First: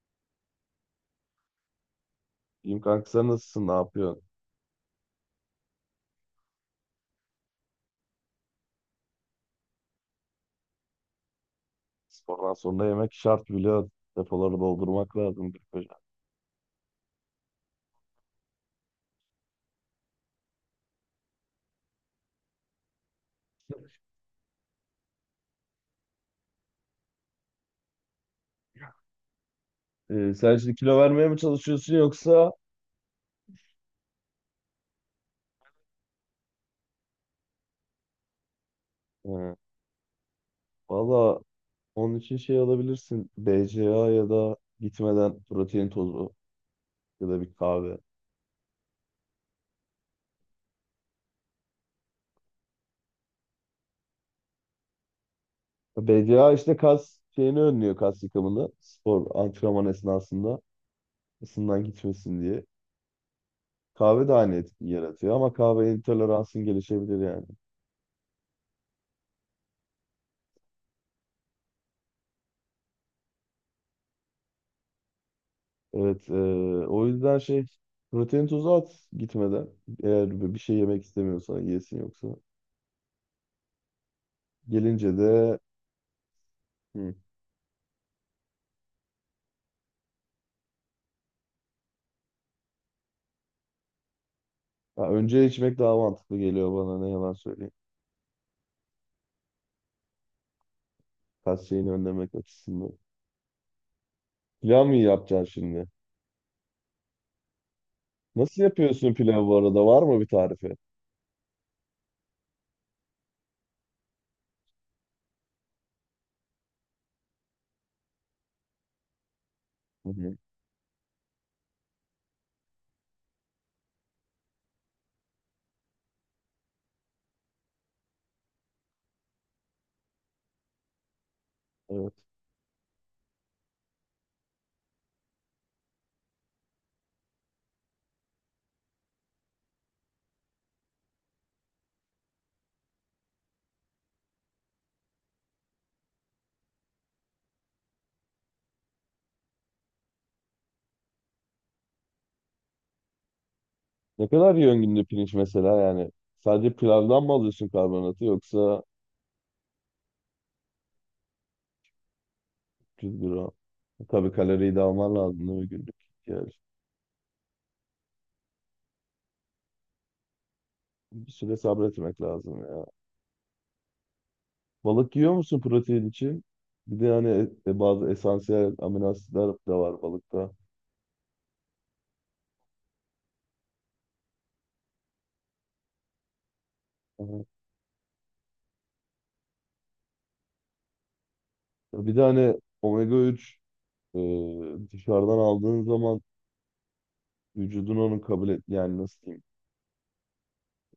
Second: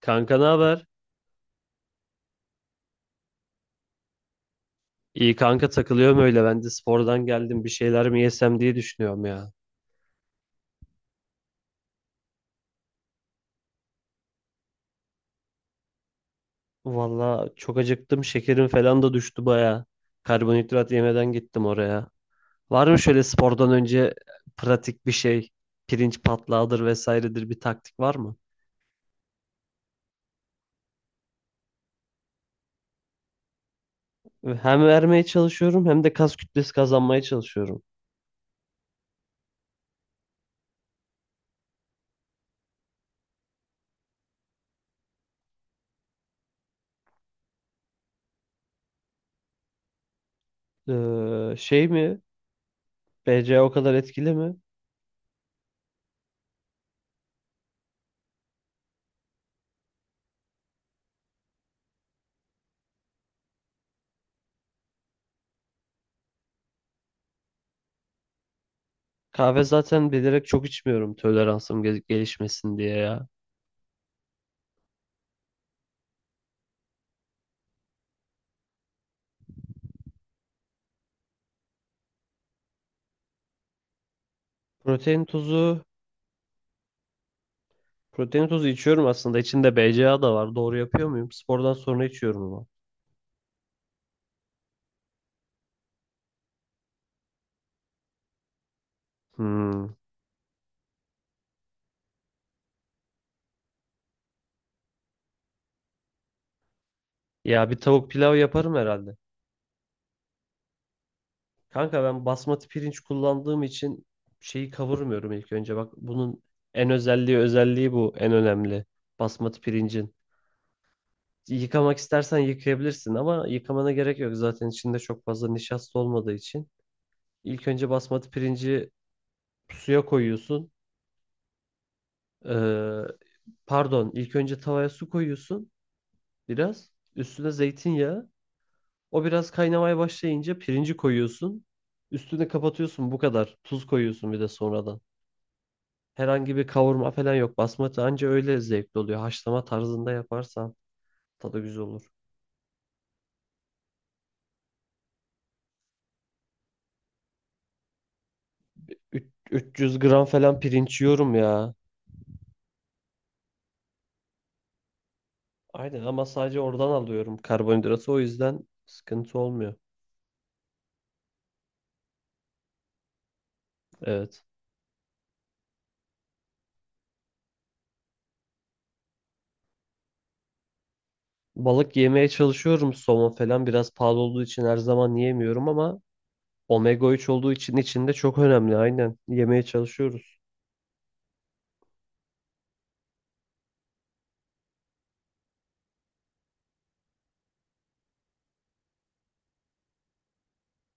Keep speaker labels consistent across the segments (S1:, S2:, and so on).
S1: Kanka ne haber?
S2: İyiyim kanka, sen nasılsın? Ne yapıyorsun?
S1: İyi kanka takılıyorum öyle. Ben de spordan geldim. Bir şeyler mi yesem diye düşünüyorum ya.
S2: Spordan sonra yemek şart biliyorsun. Depoları doldurmak lazım bir koca.
S1: Valla çok acıktım. Şekerim falan da düştü baya. Karbonhidrat yemeden gittim oraya. Var mı şöyle spordan önce pratik bir şey? Pirinç patlağıdır vesairedir bir taktik var mı?
S2: Sen şimdi kilo vermeye mi çalışıyorsun yoksa?
S1: Hem vermeye çalışıyorum hem de kas kütlesi kazanmaya çalışıyorum.
S2: Ee, valla onun için şey alabilirsin. BCA, ya da gitmeden protein tozu ya da bir kahve.
S1: Şey mi? BCA o kadar etkili mi?
S2: BCA işte kas şeyini önlüyor, kas yıkımını. Spor antrenman esnasında ısından gitmesin diye. Kahve de aynı etki yaratıyor ama kahve intoleransın gelişebilir yani.
S1: Kahve zaten bilerek çok içmiyorum toleransım gelişmesin diye ya.
S2: Evet, o yüzden şey, protein tozu at gitmeden, eğer bir şey yemek istemiyorsan yesin yoksa. Gelince
S1: Protein
S2: de
S1: tozu
S2: hı.
S1: Protein tozu içiyorum aslında. İçinde BCAA da var. Doğru yapıyor muyum? Spordan sonra içiyorum ama.
S2: Ha, önce içmek daha mantıklı geliyor bana, ne yalan söyleyeyim.
S1: Hmm.
S2: Kas şeyini önlemek açısından. Pilav mı yapacaksın şimdi?
S1: Ya bir tavuk pilav
S2: Nasıl
S1: yaparım
S2: yapıyorsun
S1: herhalde.
S2: pilav bu arada? Var mı bir tarifi?
S1: Kanka ben basmati pirinç kullandığım için şeyi kavurmuyorum ilk önce. Bak bunun en özelliği bu. En önemli. Basmati
S2: Hı
S1: pirincin.
S2: hı.
S1: Yıkamak istersen yıkayabilirsin ama yıkamana gerek yok. Zaten içinde çok fazla nişasta olmadığı için. İlk önce basmati pirinci suya koyuyorsun.
S2: Evet.
S1: Ee, Pardon, ilk önce tavaya su koyuyorsun biraz. Üstüne zeytinyağı. O biraz kaynamaya başlayınca pirinci koyuyorsun. Üstüne kapatıyorsun bu kadar. Tuz koyuyorsun bir de sonradan. Herhangi bir kavurma falan yok. Basmati anca öyle zevkli oluyor. Haşlama tarzında yaparsan tadı güzel olur.
S2: Ne kadar yiyorsun günde pirinç mesela yani? Sadece pilavdan mı alıyorsun karbonatı, yoksa
S1: Üç- 300 gram falan pirinç yiyorum ya.
S2: 300 gram? Tabii kaloriyi de alman lazım, değil mi, günlük?
S1: Aynen ama
S2: Yani
S1: sadece oradan alıyorum karbonhidratı. O yüzden sıkıntı olmuyor.
S2: bir süre sabretmek lazım ya.
S1: Evet.
S2: Balık yiyor musun protein için? Bir de hani bazı esansiyel amino asitler de var balıkta.
S1: Balık yemeye çalışıyorum. Somon falan biraz pahalı olduğu için her zaman yiyemiyorum ama omega 3
S2: Aha.
S1: olduğu için içinde çok önemli. Aynen. Yemeye çalışıyoruz.
S2: Bir de hani omega 3, e, dışarıdan aldığın zaman, vücudun onu kabul et, yani nasıl diyeyim?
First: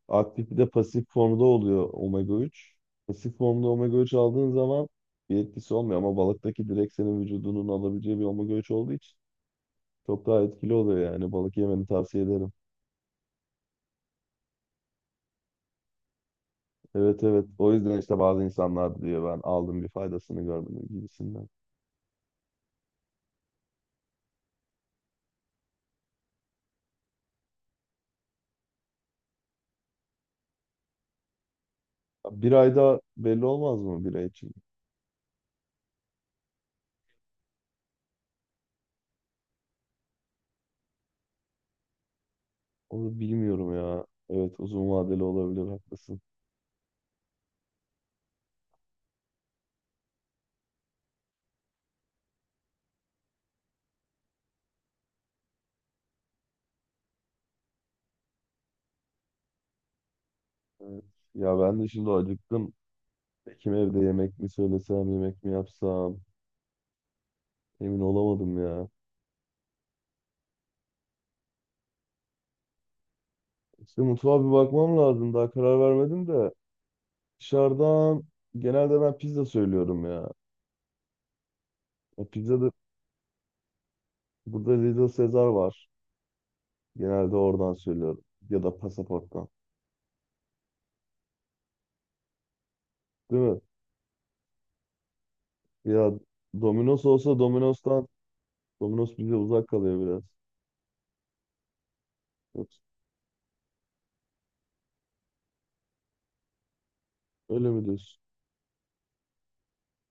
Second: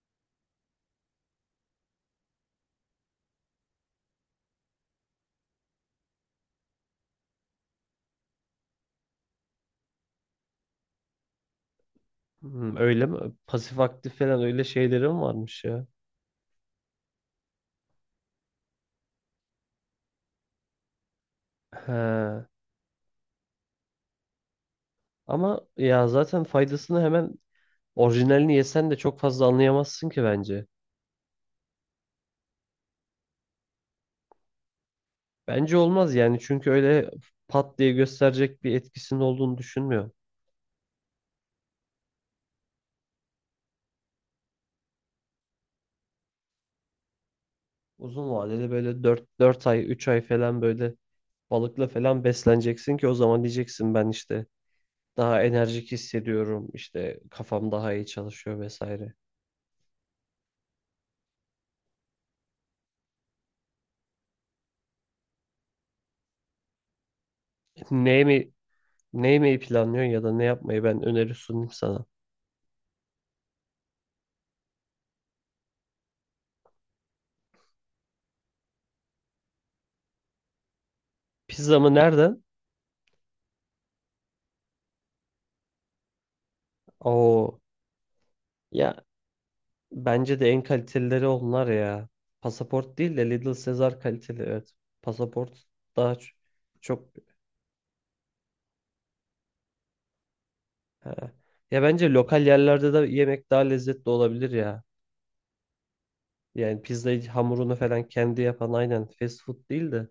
S2: Aktif bir de pasif formda oluyor omega 3. Pasif formda omega 3 aldığın zaman bir etkisi olmuyor, ama balıktaki direkt senin vücudunun alabileceği bir omega 3 olduğu için çok daha etkili oluyor. Yani balık yemeni tavsiye ederim.
S1: Hmm, öyle mi? Pasif aktif falan öyle şeylerim varmış ya.
S2: Evet, evet, o yüzden işte bazı insanlar diyor ben aldım bir faydasını görmedim gibisinden.
S1: He. Ama ya zaten faydasını hemen orijinalini yesen de çok fazla anlayamazsın ki bence.
S2: Bir ayda belli olmaz mı, bir ay için?
S1: Bence olmaz yani çünkü öyle pat diye gösterecek bir etkisinin olduğunu düşünmüyorum.
S2: Onu bilmiyorum ya. Evet, uzun vadeli olabilir, haklısın.
S1: Uzun vadede böyle 4 ay 3 ay falan böyle balıkla falan besleneceksin ki o zaman diyeceksin ben işte daha enerjik hissediyorum işte kafam daha iyi çalışıyor vesaire.
S2: Evet. Ya ben de şimdi acıktım. Kim evde, yemek mi söylesem, yemek mi yapsam, emin
S1: Ne mi
S2: olamadım ya.
S1: ne yemeyi planlıyorsun ya da ne yapmayı ben öneri sunayım sana.
S2: İşte mutfağa bir bakmam lazım, daha karar vermedim de. Dışarıdan genelde ben pizza söylüyorum ya.
S1: Pizza mı
S2: Ya
S1: nereden?
S2: pizza da, burada Little Caesar var. Genelde
S1: Oo.
S2: oradan söylüyorum. Ya da
S1: Ya
S2: Pasaport'tan.
S1: bence de en kalitelileri onlar ya. Pasaport değil de
S2: Değil
S1: Little
S2: mi?
S1: Caesar kaliteli evet. Pasaport
S2: Ya
S1: daha
S2: Domino's
S1: çok
S2: olsa Domino's'tan. Domino's bize uzak kalıyor
S1: he. Ya bence lokal
S2: biraz.
S1: yerlerde de yemek daha lezzetli olabilir ya. Yani pizzayı
S2: Öyle
S1: hamurunu
S2: mi
S1: falan
S2: diyorsun?
S1: kendi yapan aynen fast food değil de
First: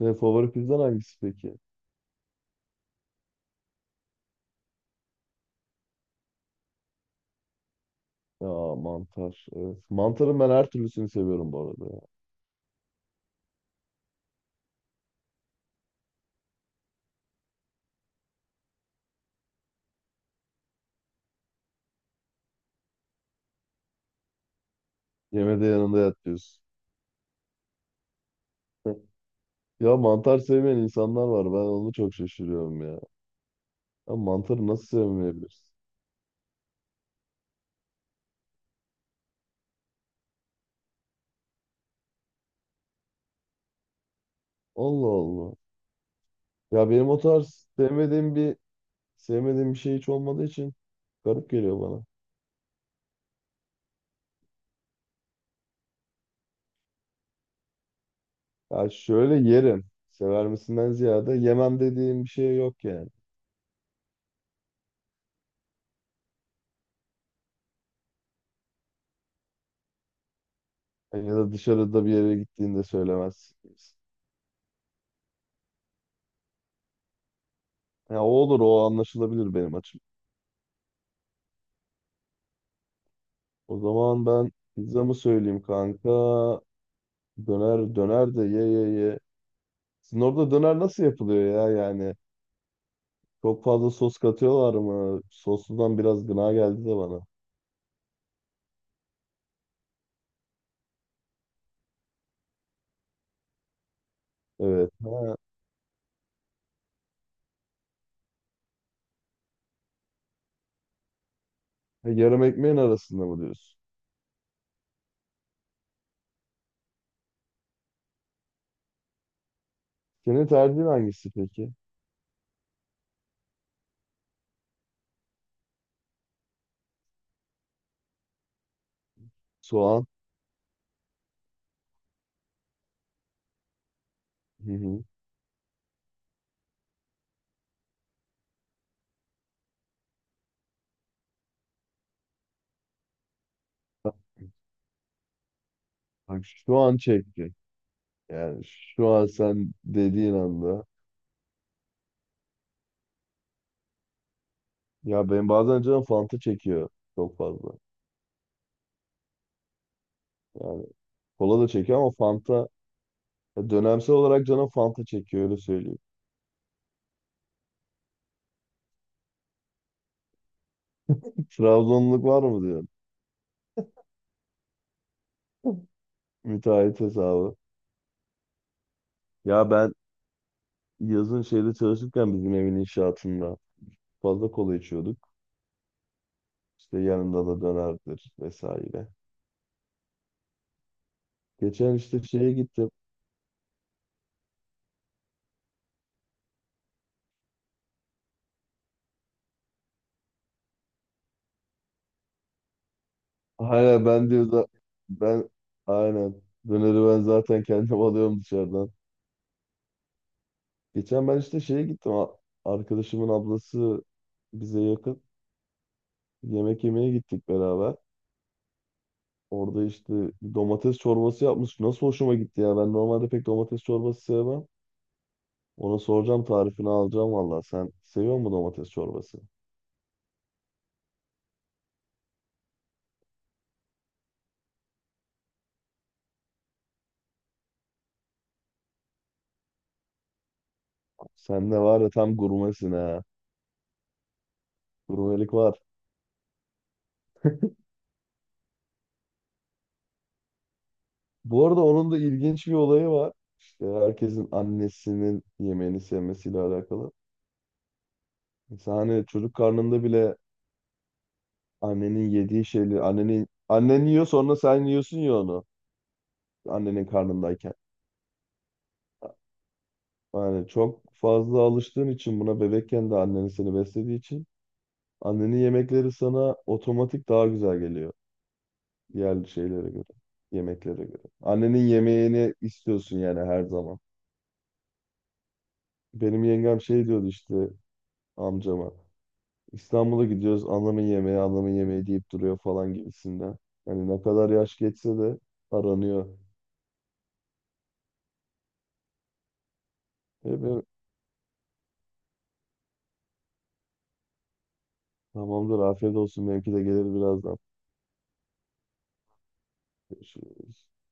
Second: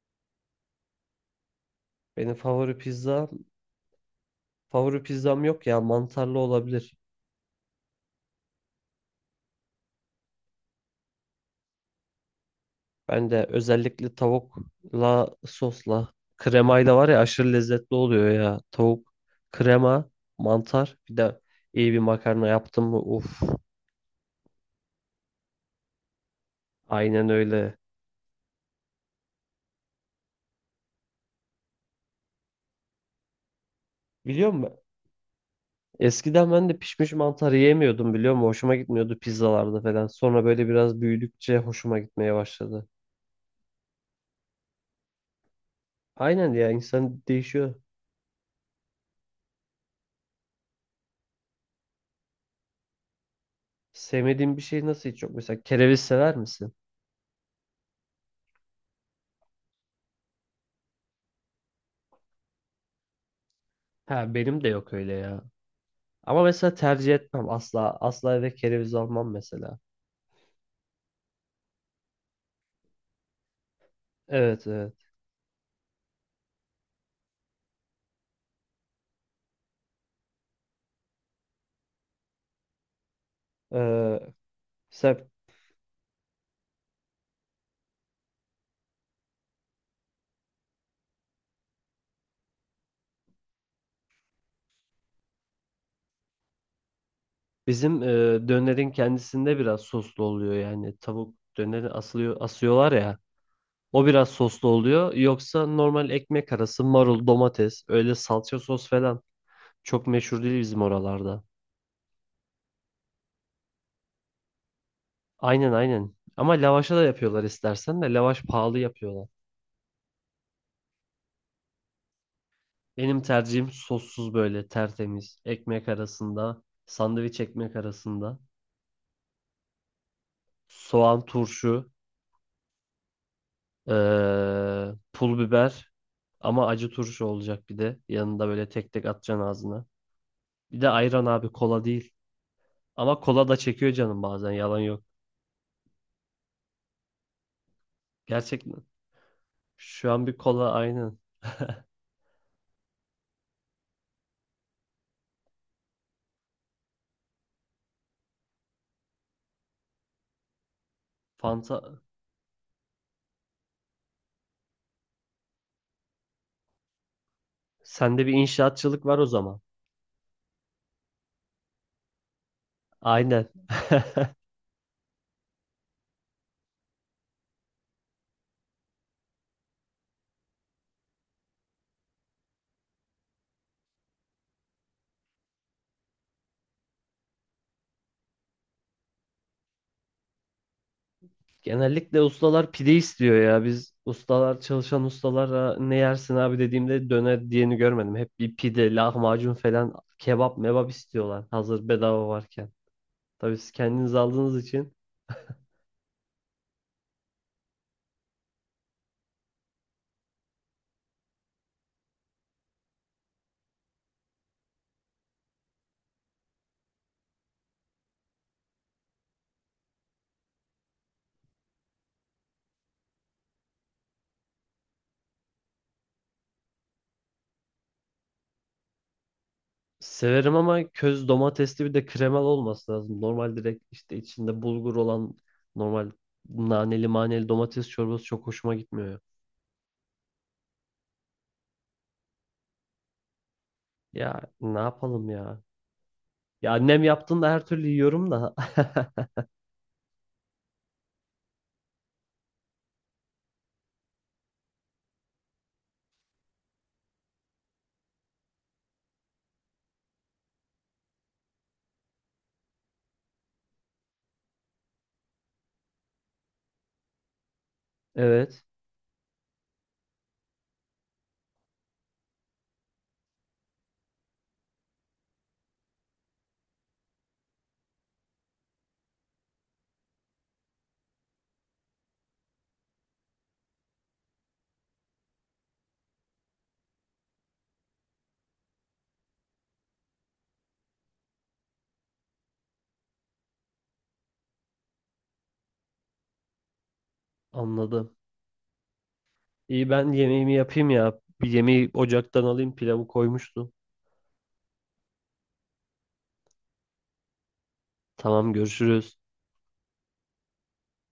S2: Senin favori pizzan hangisi peki?
S1: benim favori pizza favori pizzam yok ya mantarlı olabilir.
S2: Ya mantar. Evet. Mantarın ben her türlüsünü seviyorum bu arada ya.
S1: Ben de özellikle tavukla sosla kremayla var ya aşırı lezzetli oluyor ya. Tavuk, krema, mantar bir de iyi bir makarna yaptım mı uf.
S2: Yemede yanında yat diyorsun.
S1: Aynen öyle.
S2: Ya mantar sevmeyen insanlar var. Ben onu çok şaşırıyorum ya. Ya
S1: Biliyor
S2: mantarı
S1: musun?
S2: nasıl sevmeyebilirsin?
S1: Eskiden ben de pişmiş mantar yiyemiyordum biliyor musun? Hoşuma gitmiyordu pizzalarda falan. Sonra böyle biraz büyüdükçe hoşuma gitmeye başladı.
S2: Allah Allah.
S1: Aynen ya
S2: Ya benim o
S1: insan
S2: tarz
S1: değişiyor.
S2: sevmediğim bir şey hiç olmadığı için garip geliyor bana.
S1: Sevmediğin bir şey nasıl hiç yok? Mesela kereviz sever misin?
S2: Ya şöyle yerim. Sever misinden ziyade yemem dediğim bir şey yok yani.
S1: Ha benim de yok öyle ya. Ama mesela tercih etmem asla. Asla eve kereviz almam mesela.
S2: Ya da dışarıda bir yere gittiğinde söylemez.
S1: Evet, evet.
S2: Ya o olur, o anlaşılabilir benim açım. O
S1: Ee,
S2: zaman ben pizza mı
S1: mesela
S2: söyleyeyim kanka? Döner, döner de ye ye ye. Sizin orada döner nasıl yapılıyor ya yani? Çok fazla sos katıyorlar mı? Sosludan biraz gına geldi de bana.
S1: bizim e, dönerin kendisinde biraz soslu oluyor yani tavuk döneri asılıyor asıyorlar ya o biraz soslu
S2: Evet.
S1: oluyor
S2: Ha,
S1: yoksa normal ekmek arası marul domates öyle salça sos falan çok meşhur değil bizim oralarda.
S2: yarım ekmeğin arasında mı diyorsun?
S1: Aynen, aynen ama lavaşa da yapıyorlar istersen de lavaş pahalı yapıyorlar.
S2: Senin tercihin hangisi peki?
S1: Benim tercihim sossuz böyle tertemiz ekmek arasında sandviç ekmek arasında
S2: Soğan.
S1: soğan turşu, Ee,
S2: Hı hı.
S1: pul biber, ama acı turşu olacak bir de. Yanında böyle tek tek atacaksın ağzına. Bir de ayran abi, kola değil. Ama kola da çekiyor canım bazen yalan yok.
S2: Bak şu an çekti. Yani
S1: Gerçekten.
S2: şu an sen
S1: Şu an
S2: dediğin
S1: bir kola
S2: anda.
S1: aynen.
S2: Ya ben bazen canım Fanta çekiyor çok fazla. Yani kola da çekiyor
S1: Fanta.
S2: ama Fanta, ya dönemsel olarak canım Fanta çekiyor, öyle söyleyeyim.
S1: Sende bir inşaatçılık var o zaman.
S2: Trabzonluk var mı diyor.
S1: Aynen.
S2: Müteahhit hesabı. Ya ben yazın şeyde çalışırken, bizim evin inşaatında, fazla kola içiyorduk. İşte yanında da dönerdir vesaire. Geçen
S1: Genellikle
S2: işte şeye
S1: ustalar
S2: gittim.
S1: pide istiyor ya. Biz ustalar çalışan ustalara ne yersin abi dediğimde döner diyeni görmedim. Hep bir pide, lahmacun falan kebap mebap istiyorlar. Hazır bedava varken. Tabii siz
S2: Aynen,
S1: kendiniz
S2: ben diyor
S1: aldığınız
S2: da,
S1: için
S2: ben, aynen, döneri ben zaten kendim alıyorum dışarıdan. Geçen ben işte şeye gittim. Arkadaşımın ablası bize yakın. Yemek yemeye gittik beraber. Orada işte domates çorbası yapmış. Nasıl hoşuma gitti ya. Ben normalde pek domates çorbası sevmem. Ona soracağım, tarifini alacağım valla. Sen seviyor musun domates çorbası?
S1: severim ama köz domatesli bir de kremalı olması lazım. Normal direkt işte içinde bulgur olan normal naneli maneli domates çorbası çok hoşuma gitmiyor.
S2: Sen ne var ya, tam gurmesin ha.
S1: Ya ne yapalım
S2: Gurmelik
S1: ya?
S2: var.
S1: Ya annem yaptığında her türlü yiyorum da.
S2: Bu arada onun da ilginç bir olayı var. İşte herkesin annesinin yemeğini sevmesiyle alakalı. Mesela hani çocuk karnında bile annenin yediği şeyleri, annenin, annen yiyor, sonra sen yiyorsun ya onu. Annenin karnındayken.
S1: Evet,
S2: Yani çok fazla alıştığın için buna, bebekken de annen seni beslediği için, annenin yemekleri sana otomatik daha güzel geliyor. Diğer şeylere göre, yemeklere göre. Annenin yemeğini istiyorsun yani her zaman. Benim yengem şey diyordu işte, amcama. İstanbul'a gidiyoruz, anlamın yemeği, anlamın yemeği deyip duruyor falan gibisinden. Hani ne kadar yaş geçse de aranıyor.
S1: anladım. İyi ben
S2: E
S1: yemeğimi
S2: ben,
S1: yapayım ya. Bir yemeği ocaktan alayım, pilavı koymuştu.
S2: tamamdır, afiyet olsun, benimki de gelir birazdan.
S1: Tamam, görüşürüz.
S2: Görüşürüz.